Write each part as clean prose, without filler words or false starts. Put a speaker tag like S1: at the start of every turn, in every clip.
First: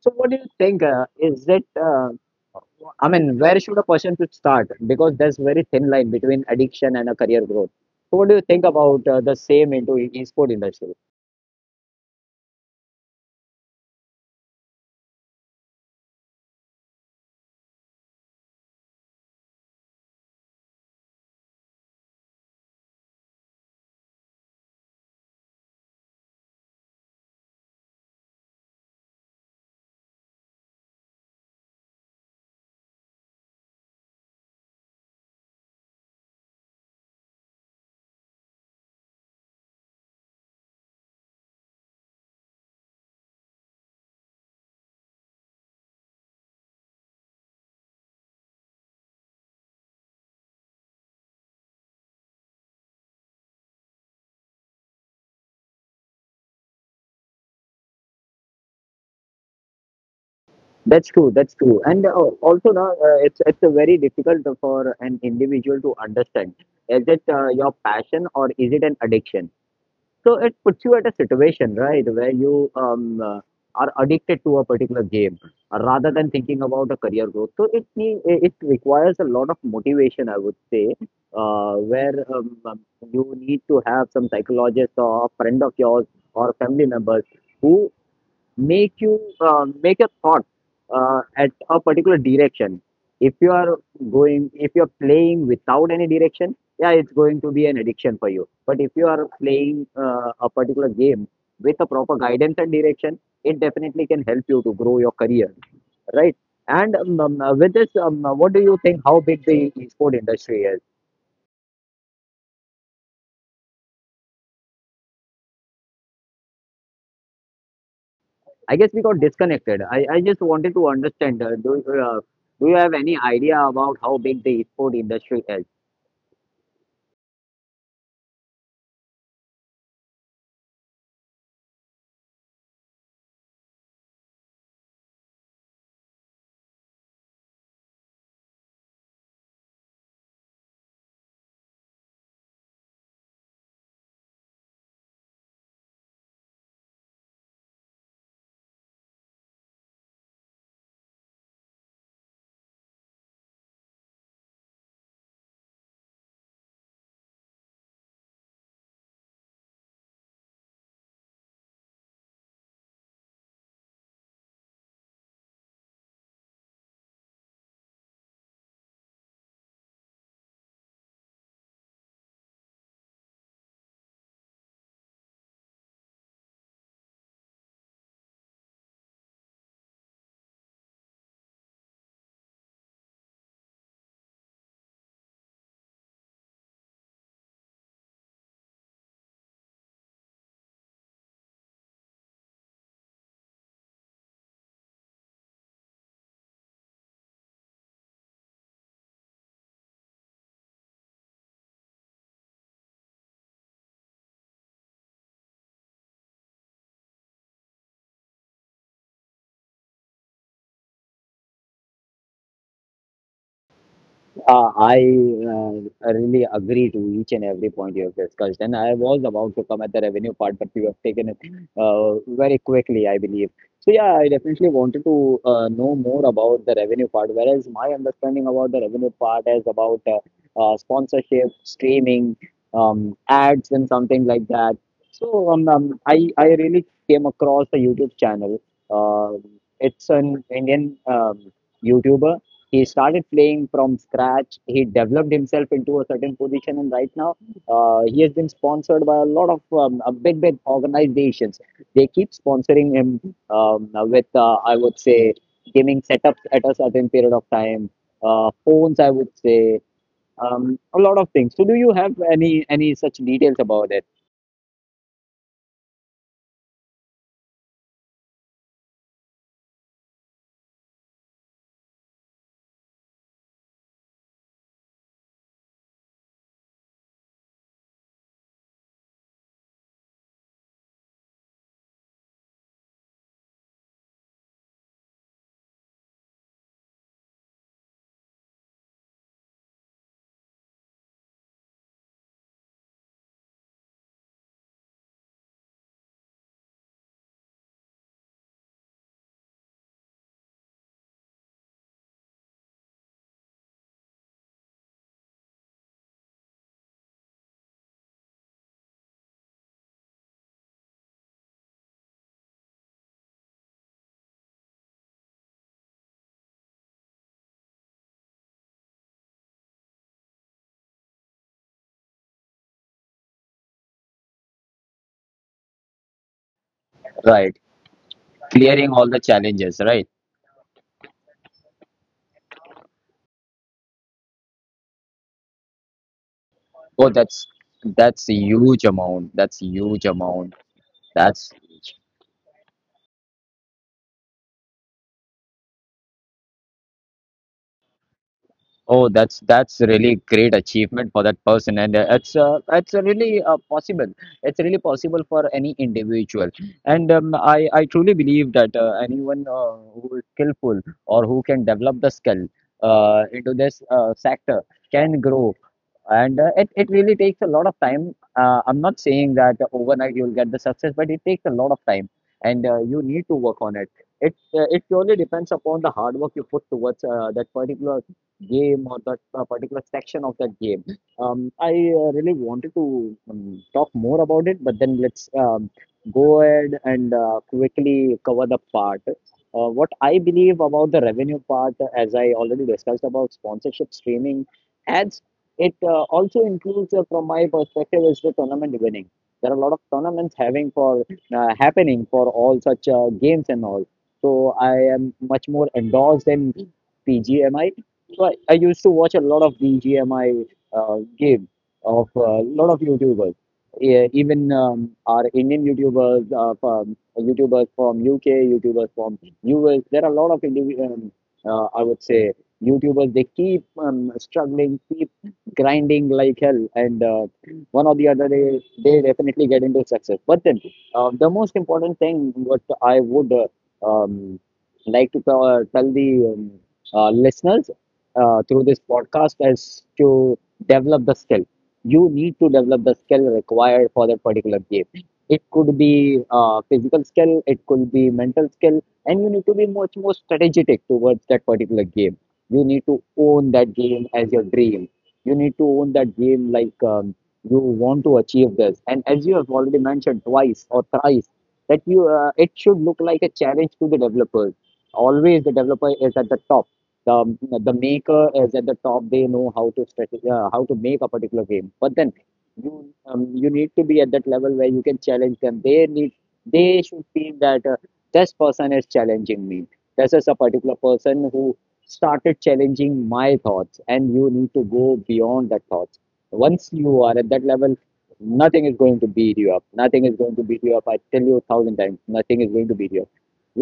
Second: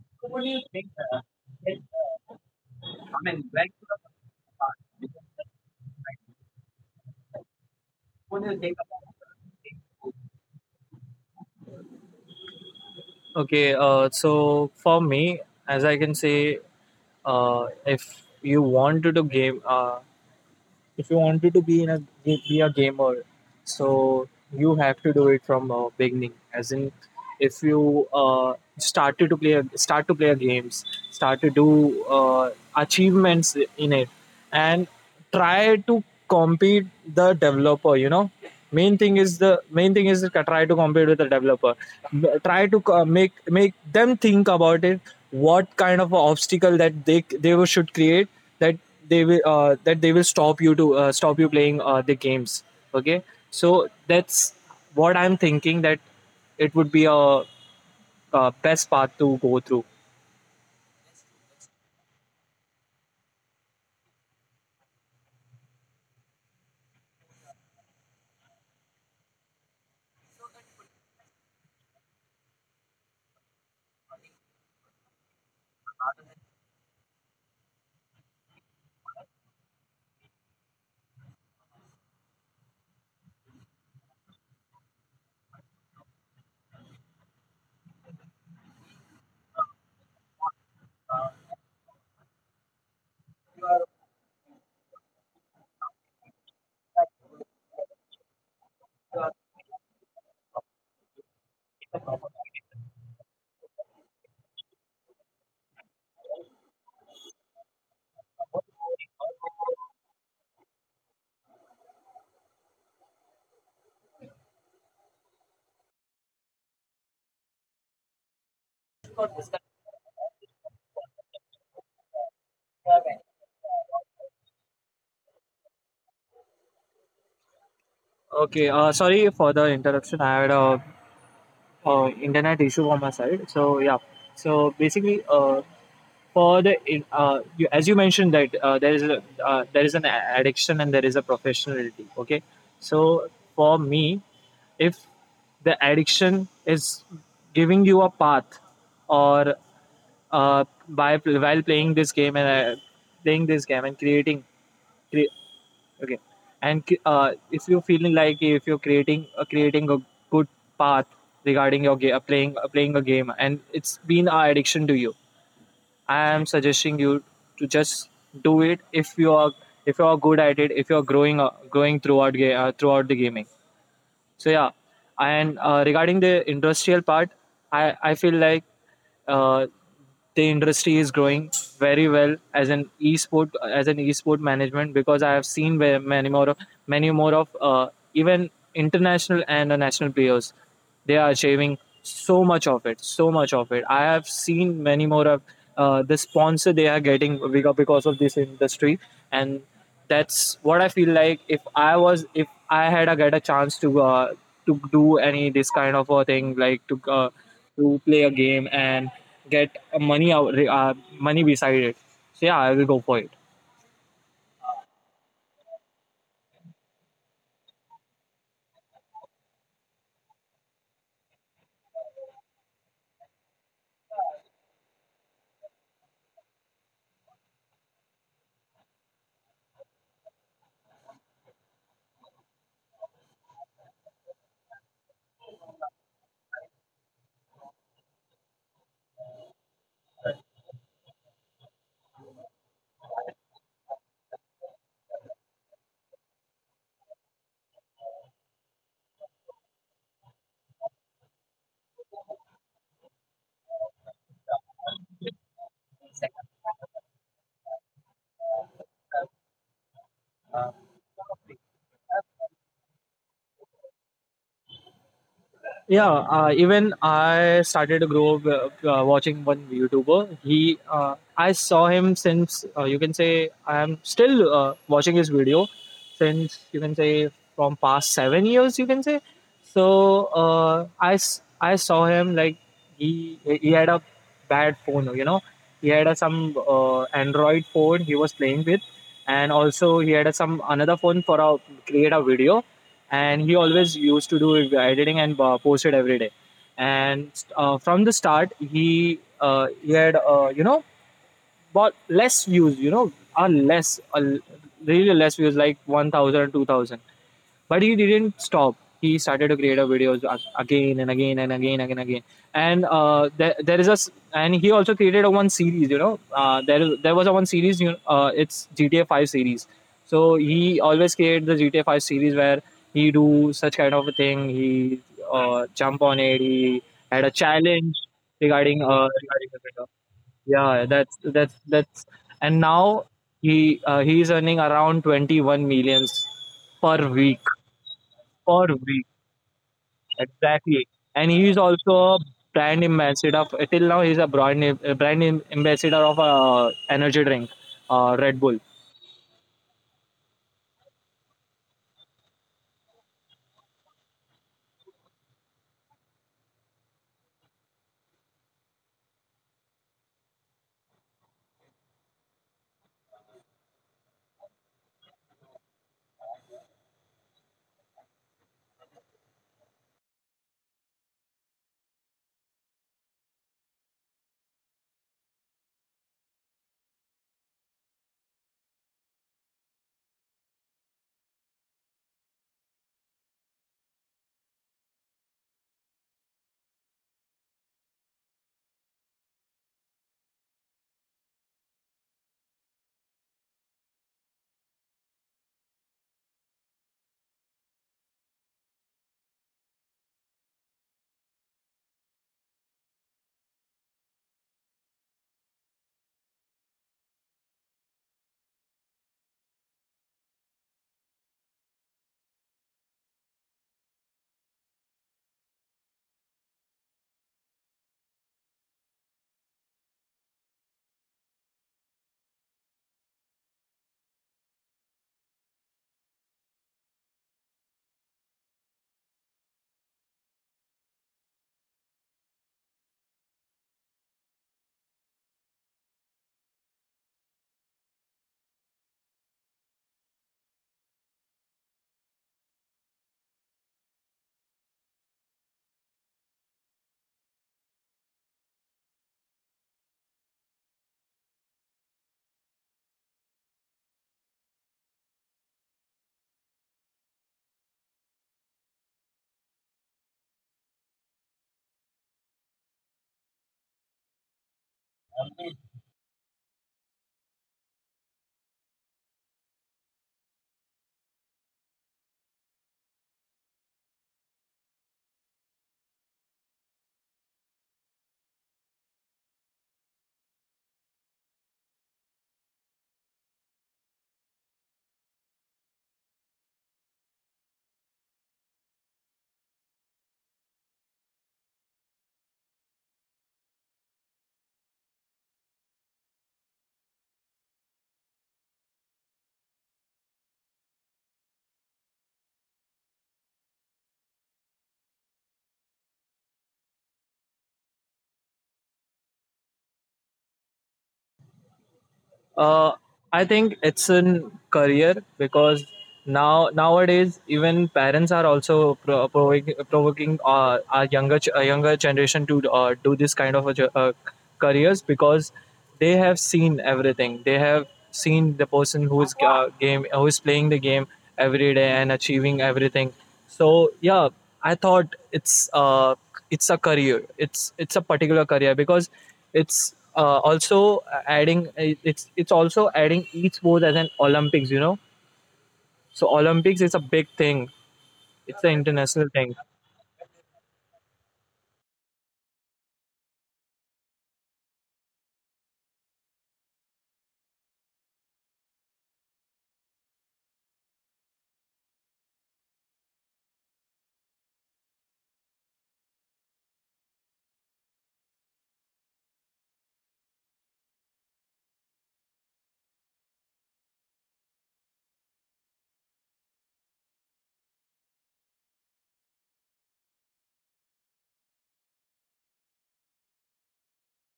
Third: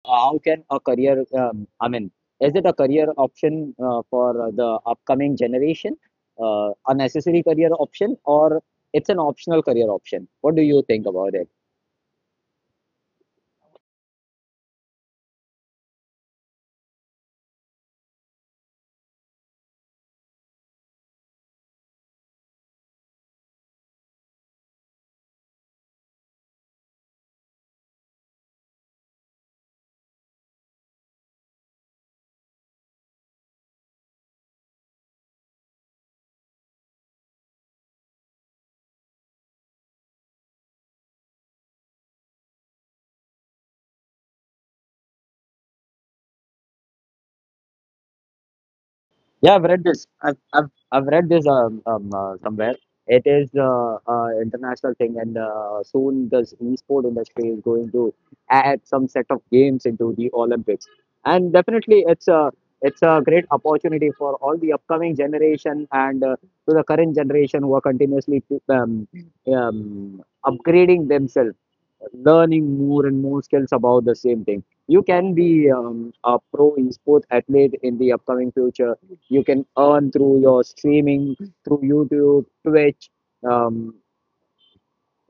S1: So what do you think, is it I mean where should a person should start, because there's very thin line between addiction and a career growth. So what do you think about the same into esport industry?
S2: Okay, so for me, as I can say, if you want to do game, if you wanted to be in a be a gamer, so you have to do it from beginning. As in, if you started to play a, start to play a games, start to do achievements in it, and try to compete the developer. You know, main thing is the main thing is to try to compete with the developer. Try to make make them think about it. What kind of obstacle that they should create that that they will stop you to stop you playing the games. Okay, so that's what I'm thinking, that it would be a, best path to go through.
S1: That's true, that's true. And also now it's a very difficult for an individual to understand is it your passion or is it an addiction. So it puts you at a situation, right, where you are addicted to a particular game rather than thinking about a career growth. So it requires a lot of motivation, I would say, where you need to have some psychologist or a friend of yours or family members who make a thought at a particular direction. If you are going if you're playing without any direction, yeah, it's going to be an addiction for you. But if you are playing a particular game with a proper guidance and direction, it definitely can help you to grow your career, right? And with this, what do you think, how big the esport industry is? I guess we got disconnected. I just wanted to understand, do you have any idea about how big the esport industry is?
S2: Okay, sorry for the interruption. I had a, internet issue on my side. So yeah, so basically for the you, as you mentioned that there is an addiction and there is a professionality. Okay, so for me, if the addiction is giving you a path or by while playing this game and playing this game and creating cre- okay, and if you're feeling like if you're creating creating a good path regarding your game playing playing a game and it's been an addiction to you, I am suggesting you to just do it if you are good at it, if you are growing throughout the gaming. So yeah, and regarding the industrial part, I feel like uh, the industry is growing very well as an esport, as an esport management, because I have seen many more of even international and national players. They are achieving so much of it. I have seen many more of the sponsor they are getting because of this industry. And that's what I feel like. If I was, if I had a get a chance to do any this kind of a thing, like to play a game and get money out, money beside it. So yeah, I will go for it.
S1: I really agree to each and every point you have discussed, and I was about to come at the revenue part, but you have taken it uh, very quickly, I believe. So yeah, I definitely wanted to know more about the revenue part. Whereas my understanding about the revenue part is about sponsorship, streaming, ads, and something like that. So I really came across a YouTube channel. Uh, it's an Indian YouTuber. He started playing from scratch. He developed himself into a certain position, and right now he has been sponsored by a lot of big organizations. They keep sponsoring him I would say, gaming setups at a certain period of time, phones, I would say, a lot of things. So, do you have any such details about it?
S2: Yeah, even I started to grow up watching one YouTuber. He I saw him since you can say I am still watching his video since, you can say, from past 7 years, you can say. So I saw him like, he had a bad phone. You know, he had a, some Android phone he was playing with, and also he had a, some another phone for a create a video, and he always used to do editing and post it every day. And from the start, he had you know, bought less views. You know, a less really less views like 1,000, 2,000. But he didn't stop. He started to create a videos again and again and again and again. And there, and he also created a one series. You know, there was a one series. You know, it's GTA Five series. So he always created the GTA Five series where he do such kind of a thing. He jump on it. He had a
S1: Right.
S2: challenge regarding
S1: Clearing all the
S2: regarding the video.
S1: challenges, right?
S2: Yeah, that's and now he is earning around 21 millions per
S1: Oh,
S2: week
S1: that's a
S2: for
S1: huge
S2: weeks.
S1: amount. That's a huge amount.
S2: Exactly. And he is
S1: That's…
S2: also a brand ambassador. Of, till now, he's a brand ambassador of energy drink, Red Bull.
S1: Oh, that's a really great achievement for that person, and it's really possible. It's really possible for any individual, and I truly believe that anyone who is skillful or who can develop the skill into this sector can grow. And it really takes a lot of time. I'm not saying that overnight you'll get the success, but it takes a lot of time, and you need to work on it. It purely depends upon the hard work you put towards that particular game or that particular section of that game. I really wanted to talk more about it, but then let's go ahead and quickly cover the part, what I believe about the revenue part. As I already discussed about sponsorship, streaming, ads, it also includes, from my perspective, is the tournament winning. There are a lot of tournaments having for happening for all such games and all. So I am much more endorsed in PGMI. So I used to watch a lot of BGMI game of a lot of YouTubers. Yeah, even our Indian YouTubers, YouTubers from UK, YouTubers from US. There are a lot of individual, I would say, YouTubers. They keep struggling, keep grinding like hell, and one or the other day, they definitely get into success. But then the most important thing what I would um, like to tell the listeners through this podcast is to develop the skill. You need to develop the skill required for that particular game. It could be physical skill, it could be mental skill, and you need to be much more strategic towards that particular game. You need to own that game as your dream. You need to own that game like, you want to achieve this. And as you have already mentioned twice or thrice, that you it should look like a challenge to the developers. Always the developer is at the top. The maker is at the top. They know how to make a particular game. But then you need to be at that level where you can challenge them. They need… they should feel that this person is challenging me, this is a particular person who started challenging my thoughts, and you need to go beyond that thoughts. Once you are at that level, nothing is going to beat you up. Nothing is going to beat you up. I tell you a 1,000 times, nothing is going to beat you up.
S3: How can a career, is it a career option for the upcoming generation, a necessary career option or it's an optional career option? What do you think about it?
S2: Uh, I think it's in career because nowadays even parents are also provoking our younger generation to do this kind of a, careers because they have seen everything. They have seen the person who is game who is playing the game every day and achieving everything. So yeah, I thought it's a career. It's a particular career because it's also adding e-sports as an Olympics, you know. So Olympics is a big thing. It's
S3: Yeah,
S2: an
S3: I've read this.
S2: international
S3: I've
S2: thing.
S3: I've, I've read this somewhere. It is international thing, and soon this e-sport industry is going to add some set of games into the Olympics, and definitely it's a great opportunity for all the upcoming generation and to the current generation who are continuously um, upgrading themselves, learning more and more skills about the same thing. You can be a pro e-sport athlete in the upcoming future. You can earn through your streaming, through youtube, twitch. Um,